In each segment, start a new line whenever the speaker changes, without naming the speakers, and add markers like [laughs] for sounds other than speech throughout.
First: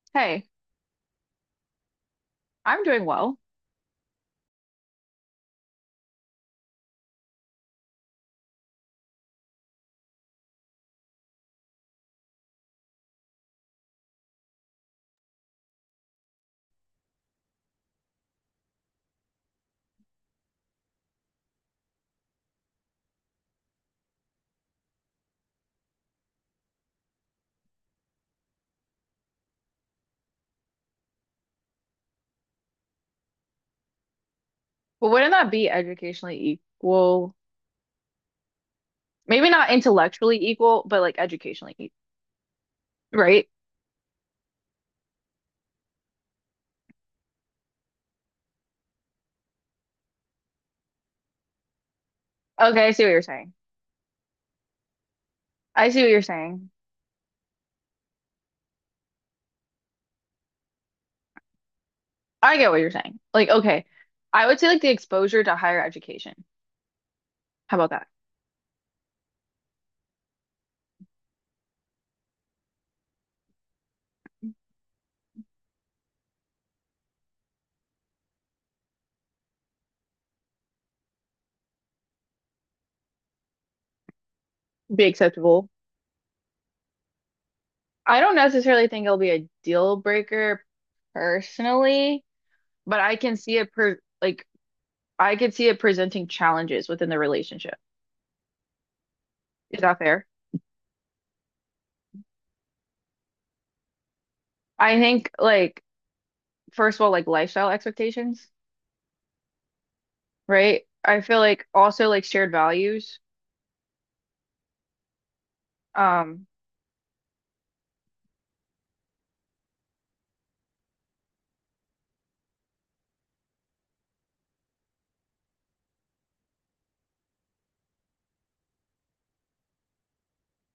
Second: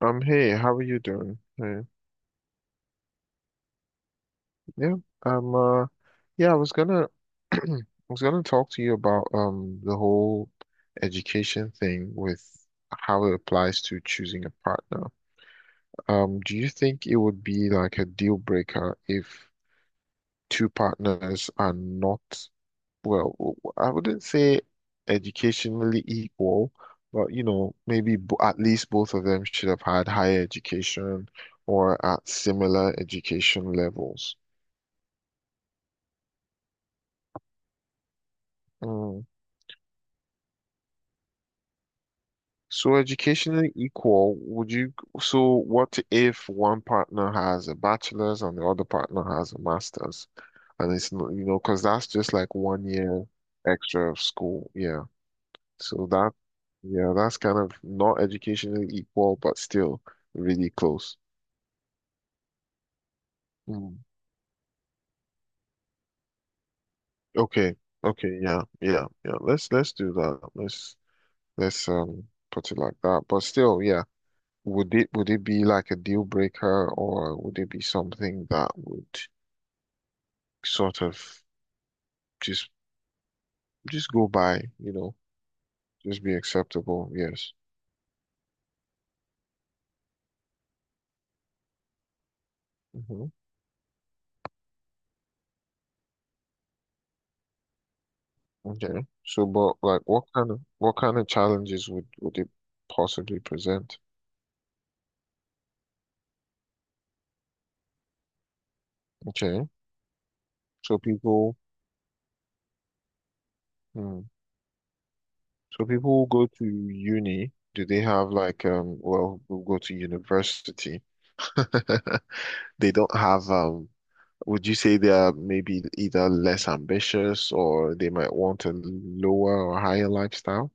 Hey,
Hey, how are you doing? Hey,
I'm doing well.
yeah, um, uh, yeah, [clears throat] I was gonna talk to you about the whole education thing with how it applies to choosing a partner. Do you think it would be like a deal breaker if two partners are not? Well, I wouldn't say educationally equal, but maybe b at least both of them should have had higher education or at similar education levels.
But wouldn't that be educationally equal?
Mm.
Maybe not intellectually equal, but like educationally equal,
So
right?
educationally equal, so what if one partner has a bachelor's and the other partner has a master's? And it's not, because that's just like one
Okay, I see what you're
year
saying.
extra of school. Yeah.
I see
So
what you're
that,
saying.
yeah, that's kind of not educationally equal, but still really close.
I get what you're saying. Like, okay,
Mm.
I would say like the exposure to higher education. How
Okay,
about that?
okay, yeah, yeah, yeah. Let's do that. Let's put it like that. But still, yeah. Would it be like a deal breaker, or would it be something that would sort of just just go by,
Be acceptable.
just be acceptable? Yes.
I don't necessarily think it'll be a deal breaker personally, but I
Hmm.
can see it per like I could see it presenting challenges within the relationship.
Okay. So, but
Is that
like, what
fair?
kind of what kind of challenges would it possibly present?
I think like first of all, like lifestyle expectations.
Okay.
Right?
So
I feel
people,
like also like shared values.
hmm. So people who
Um,
go to uni. Do they have like? Well, who go to university. [laughs] They don't have. Would you say they are maybe either less ambitious or they might want a lower or higher lifestyle?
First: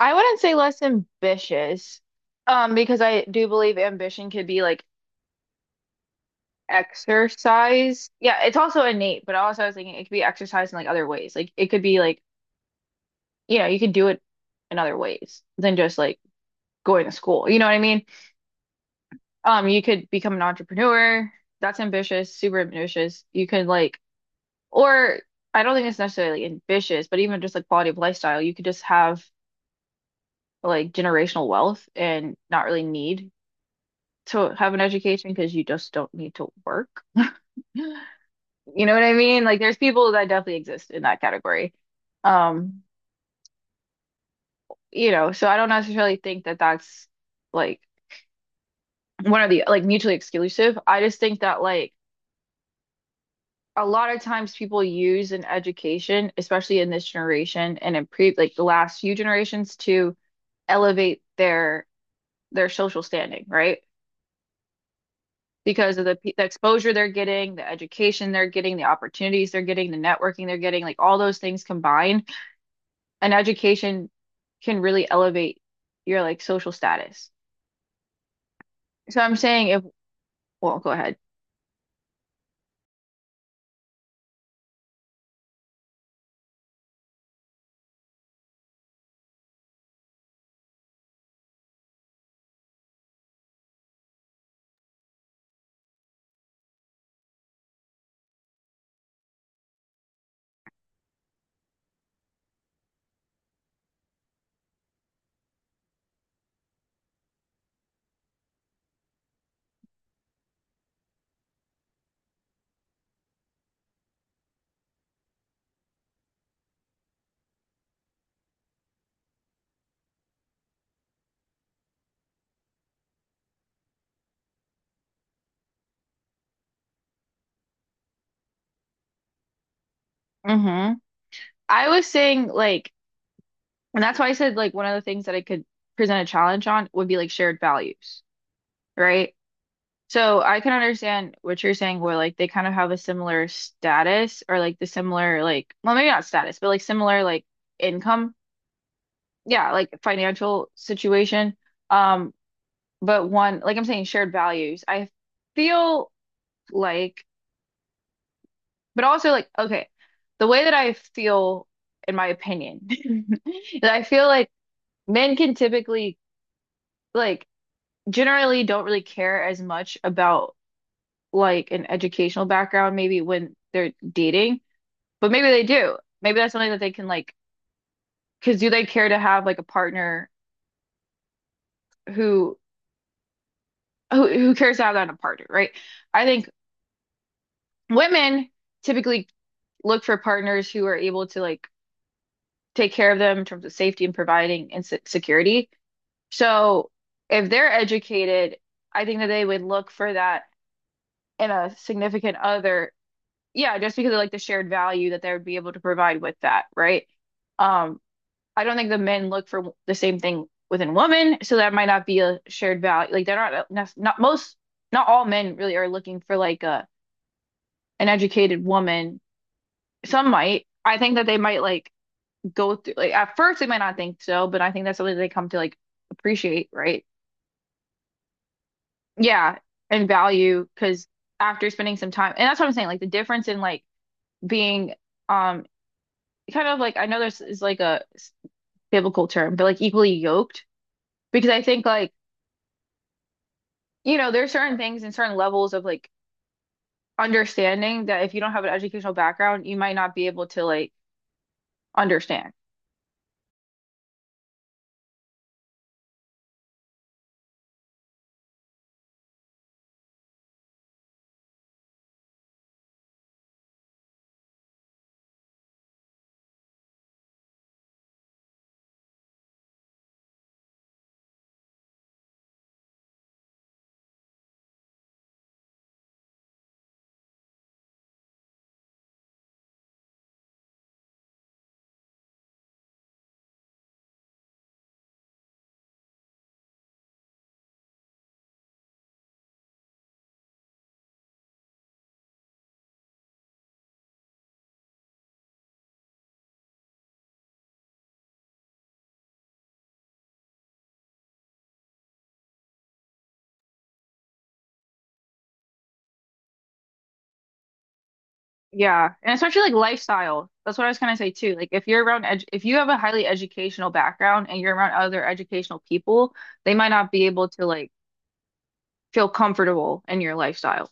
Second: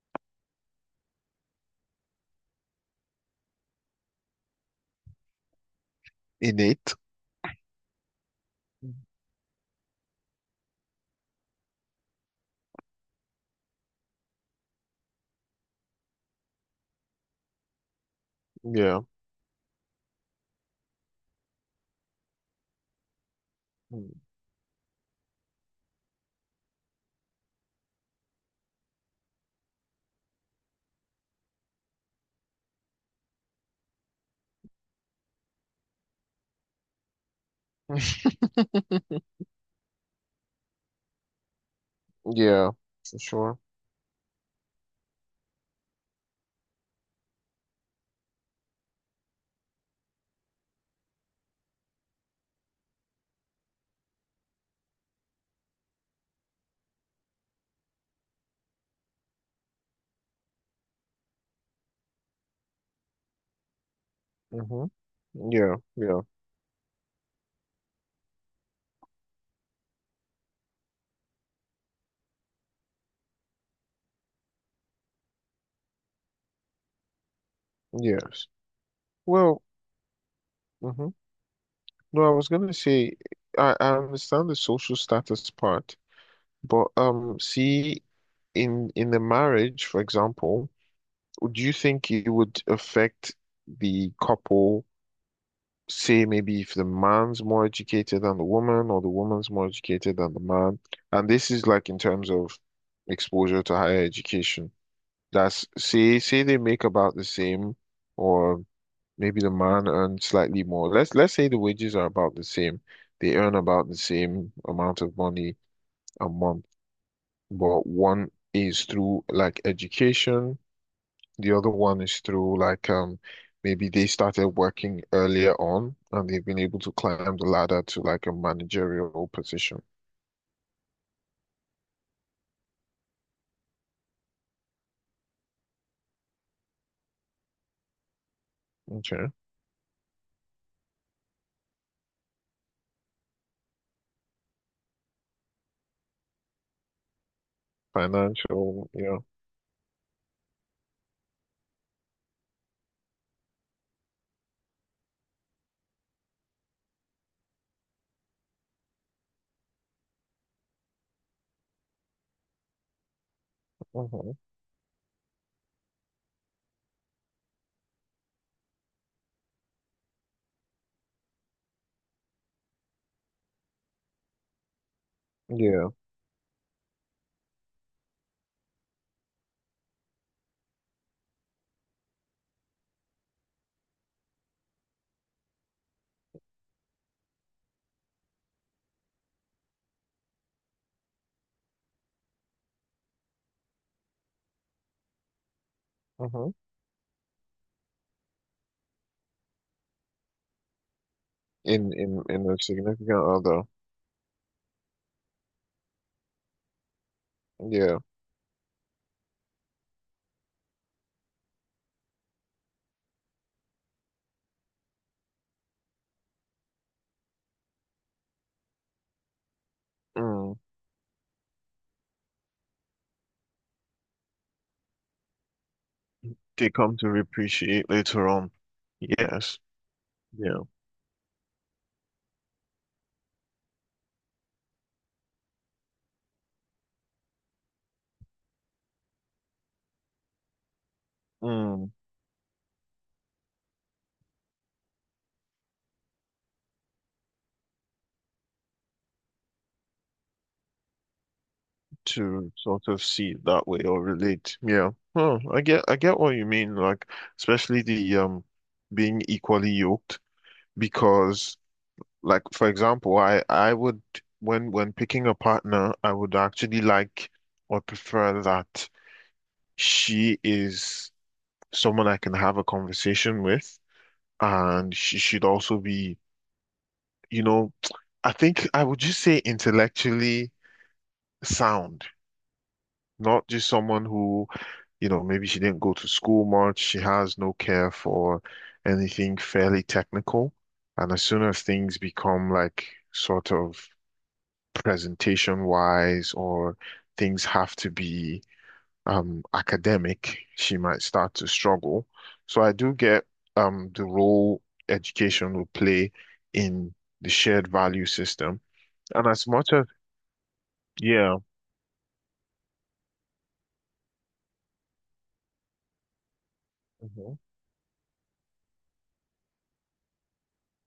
I wouldn't say less ambitious, because I do believe ambition could be like
Innate.
exercise. Yeah, it's also innate, but also I was thinking it could be exercised in like other ways. Like it could be like, you know, you could do it in other ways than just like going to school. You know what I mean?
Yeah.
You could become an entrepreneur. That's ambitious, super ambitious. You could like,
Hmm.
or I don't think it's necessarily ambitious, but even just like quality of lifestyle, you could just have like generational wealth and not really need to have an education because you just don't need to work. [laughs]
[laughs]
You know what I mean? Like there's people that definitely exist in that category.
Yeah,
Um,
for sure.
you know, so I don't necessarily think that that's like one of the like mutually exclusive. I just think that like a lot of times people use an education, especially in this generation and in pre like the last few generations to elevate their social standing, right?
Hmm. Yeah,
Because of the,
yeah,
the exposure they're getting, the education they're getting, the opportunities they're getting, the networking they're getting, like all those things combined. And education can really elevate your like social status.
yes.
So I'm
Well,
saying if, well, go
hmm
ahead.
no, I was gonna say I understand the social status part, but see, in the marriage, for example, do you think it would affect the couple? Say maybe if the man's more educated than the woman, or the woman's more educated than the man, and this is like in terms of exposure to higher education. That's say say they make about the same, or maybe the man earns slightly more. Let's say the wages are about the same. They earn about the same amount of money a month. But one is through like education, the other one is through like maybe they started working earlier on and they've been able to climb the ladder to like a managerial position.
Mm-hmm. I was saying like, and that's why I said like one of the things that I could present a challenge on would be like shared values,
Okay.
right? So I can understand what you're saying where like they kind of have a similar status or like the similar like well maybe not status, but like similar like income,
Financial, yeah.
yeah, like financial situation. Um, but one, like I'm saying, shared values. I feel like, but also like, okay, the way that I feel, in my opinion, [laughs] is I feel
Hmm.
like men can typically like generally don't really care as much about like an educational background, maybe when they're dating, but maybe they
Yeah.
do. Maybe that's something that they can like, because do they care to have like a partner who who cares to have that in a partner, right? I think women typically look for partners who are able to like take care of them in terms of safety and providing and se- security.
hmm
So if they're educated, I think that they would look for that in a
In in
significant
in a
other.
significant other.
Yeah, just because of like the shared value that they would be able to provide with that, right? Um,
Yeah.
I don't think the men look for the same thing within women, so that might not be a shared value. Like they're not most, not all men really are looking for like a an educated woman. Some
Mm.
might. I think that they might like go through like at first they might not think so, but I think that's something they come to like appreciate,
They come
right?
to appreciate later on.
Yeah,
Yes.
and
Yeah.
value because after spending some time, and that's what I'm saying, like the difference in like being um kind of like I know this is like a biblical term, but like equally yoked because I think
Mm.
like you know there's certain things and certain levels of like understanding that if you don't have an educational background, you might not be able to like understand.
To sort of see it that way or relate. Yeah. Huh. I get what you mean, like especially the being equally yoked because like for example, I would when picking a partner, I would actually like or prefer that she is someone I can have a conversation with, and she should also be, you know, I think I would just say intellectually sound, not just someone who, maybe she didn't go to school much. She has no care for anything fairly technical. And as soon as things become like sort of presentation wise, or things have to be academic, she might start to struggle. So I do get the role education will play in the shared value system.
Yeah,
And
and
as
especially like
much as,
lifestyle. That's what I was gonna say
Yeah.
too. Like if you're around edu if you have a highly educational background and you're around other educational people, they might not be
Mhm.
able to like feel comfortable in your lifestyle.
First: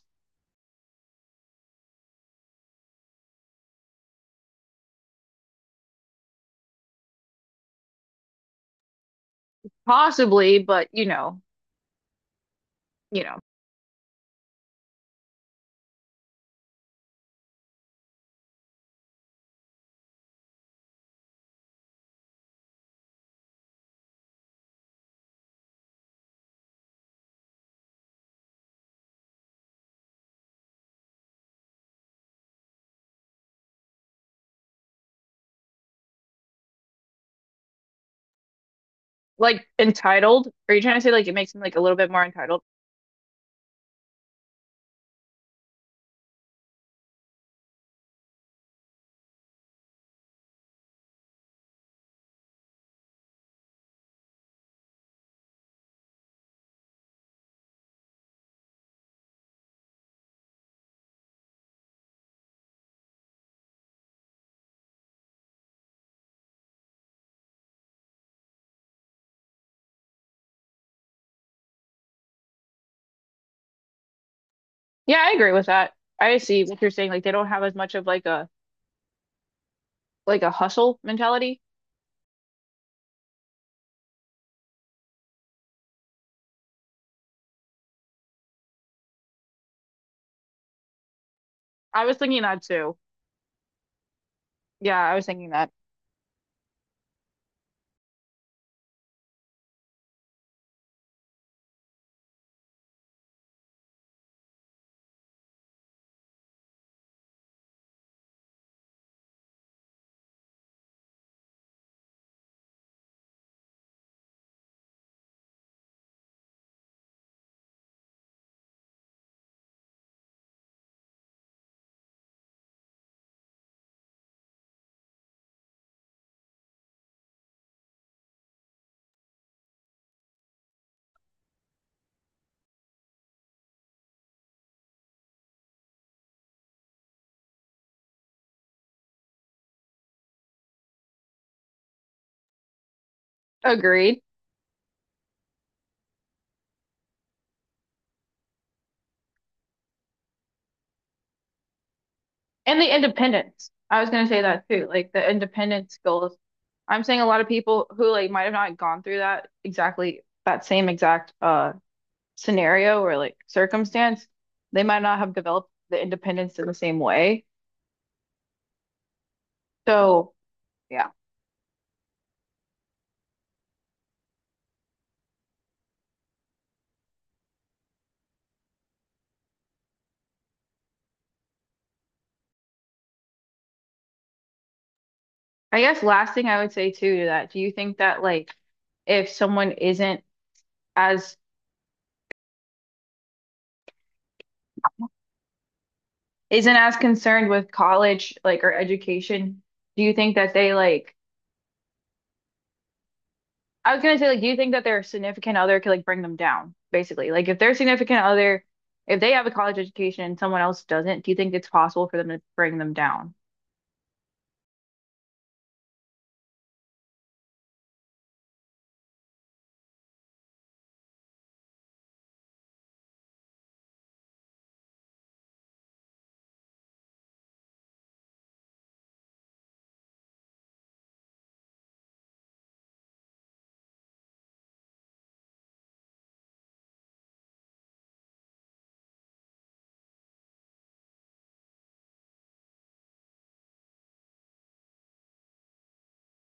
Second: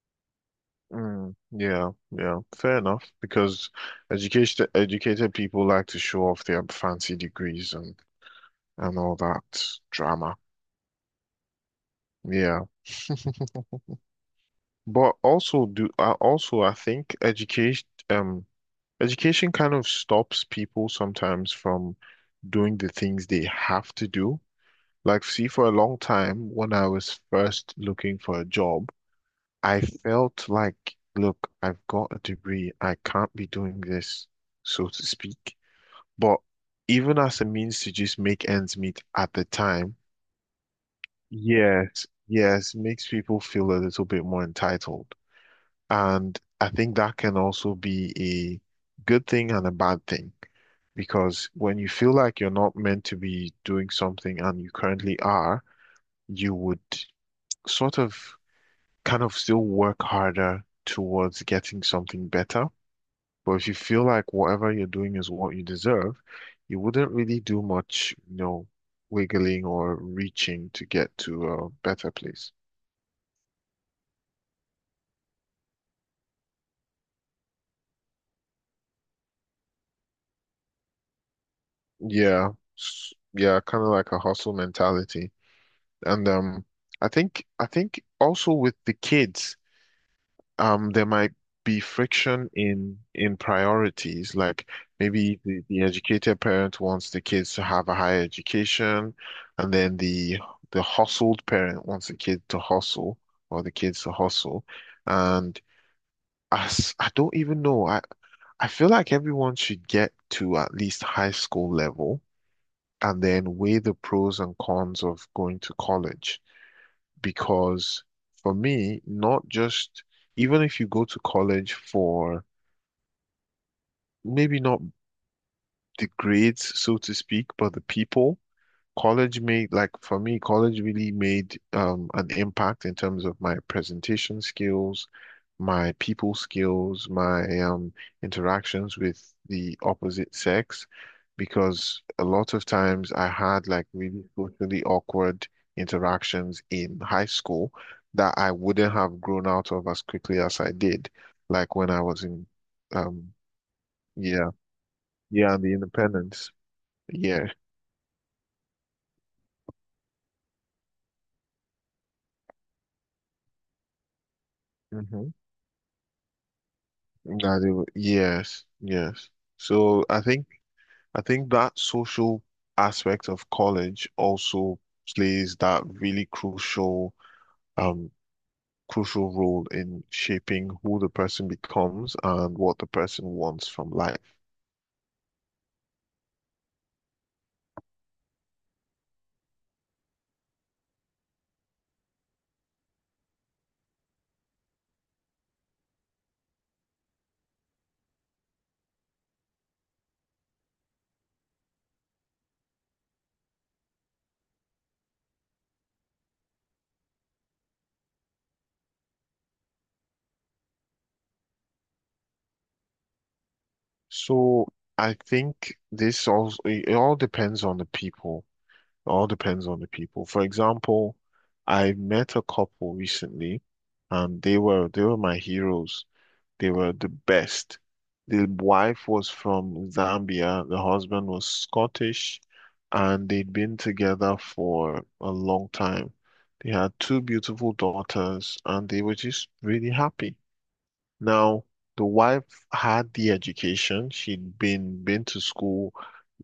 Mm, yeah, yeah, fair enough. Because educated people like to show off their fancy degrees and all that drama.
Possibly, but
Yeah,
you
[laughs]
know,
but also I think um education kind of stops people sometimes from doing the things they have to do. Like, see, for a long time when I was first looking for a job, I felt like, look, I've got a degree. I can't be doing this, so to speak. But even as a means to just make ends meet at the
like
time,
entitled. Are you trying to say like it makes them like a little
yes,
bit more entitled?
yes, makes people feel a little bit more entitled. And I think that can also be a good thing and a bad thing, because when you feel like you're not meant to be doing something and you currently are, you would sort of kind of still work harder towards getting something better. But if you feel like whatever you're doing is what you deserve, you wouldn't really do much, wiggling or reaching to get to a better place.
Yeah, I agree with that. I see what you're saying. Like they don't have as much of like a hustle mentality.
Yeah, yeah, kind of like a hustle mentality. And I think also with the kids. There might be
I was thinking
friction
that too.
in priorities, like
Yeah, I was
maybe
thinking
the,
that.
the educated parent wants the kids to have a higher education, and then the hustled parent wants the kid to hustle, or the kids to hustle, and as I don't even know, I feel like everyone should get to at least high school level and then weigh the pros and cons of going to college, because for me, not just even if you go to college for maybe not the grades, so to speak, but the people. Like for me, college really made an impact in terms of my presentation skills, my people skills, my interactions with the opposite sex, because a lot of times I had like
Agreed.
really socially awkward interactions in high school that I wouldn't have grown out of as quickly as I did. Like when I was in
And the
um,
independence. I was gonna say
year,
that too. Like the
yeah, and the
independence skills.
independence.
I'm saying a lot
Yeah.
of people who like might have not gone through that exactly that same exact scenario or like circumstance, they might not
Mm-hmm.
have developed the independence in the same way.
Yes, yes. So I
So
think
yeah.
I think that social aspect of college also plays that really um crucial role in shaping who the person becomes and what the person wants from life.
I guess last thing I would say too to that, do you think that like if someone as isn't as concerned with college like or education, do you think that they like I was gonna say, like, do you think that their significant other could like bring them down, basically? Like, if their significant other, if they have a college education and someone else doesn't, do you think it's possible for them to bring them down?
So I think this also, it all depends on the people. It all depends on the people. For example, I met a couple recently, and they were my heroes. They were the best. The wife was from Zambia, the husband was Scottish, and they'd been together for a long time. They had two beautiful daughters, and they were just really happy. Now, the wife had the education. She'd been to school,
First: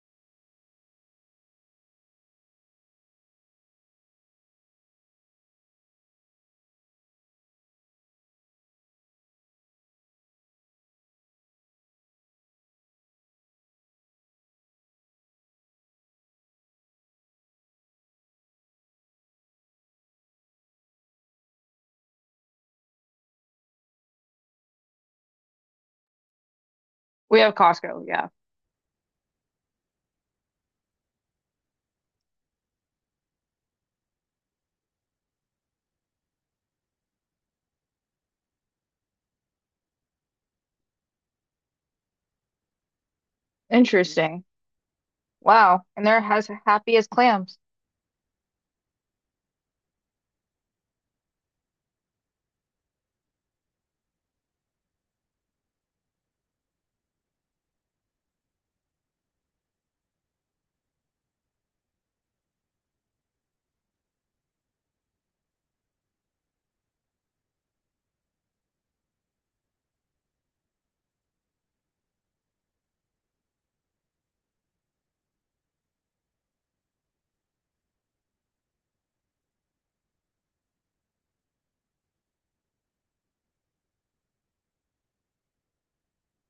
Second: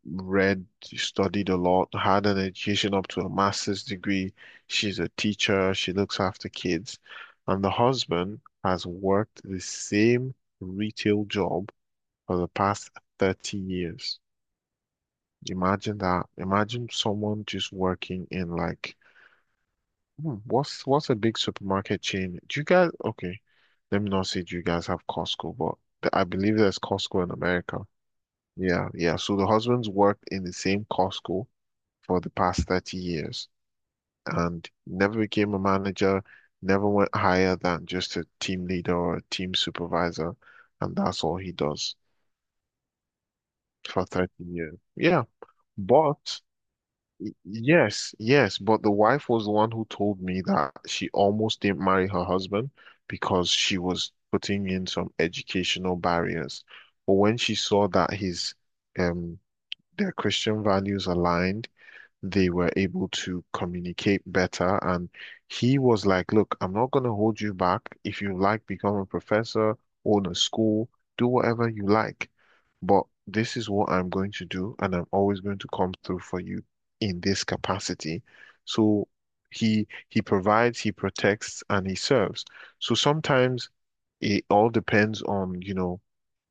read, studied a lot, had an education up to a master's degree. She's a teacher, she looks after kids. And the husband has worked the same retail job for the past 30 years. Imagine that. Imagine someone just working in like what's a big supermarket chain? Do you guys Okay, let me not say, do you guys have Costco? But I believe there's Costco in
We have
America.
Costco, yeah.
Yeah, yeah. So the husband's worked in the same Costco for the past 30 years and never became a manager, never went higher than just a team leader or a team supervisor. And that's all he does for 30
Interesting.
years. Yeah.
Wow. And they're
But
as happy as clams.
yes, yes. But the wife was the one who told me that she almost didn't marry her husband because she was putting in some educational barriers. But when she saw that um, their Christian values aligned, they were able to communicate better. And he was like, "Look, I'm not going to hold you back. If you like, become a professor, own a school, do whatever you like. But this is what I'm going to do, and I'm always going to come through for you in this capacity." So he provides, he protects, and he serves. So sometimes it all depends on,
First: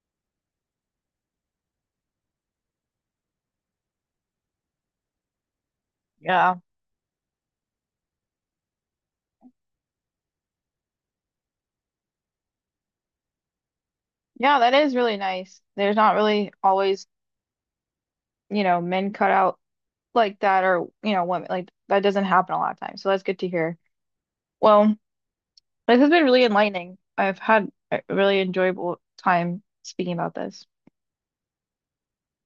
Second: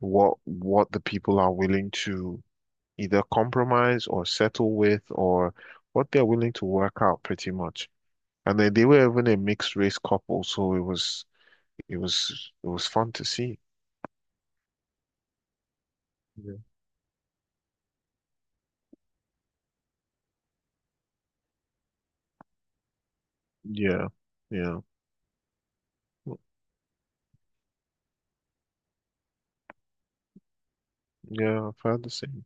what the people are willing to either compromise or settle with, or what they're willing
Yeah.
to work out pretty much. And then they were even a mixed race couple, so it was it was fun to see.
Yeah, that is really nice. There's not really
Yeah.
always, you know, men cut out like that or, you know, women like that doesn't happen a lot of times. So that's good to hear.
Yeah, yeah,
Well, this has been really enlightening. I've had a really enjoyable time speaking about this.
yeah. I've heard the same.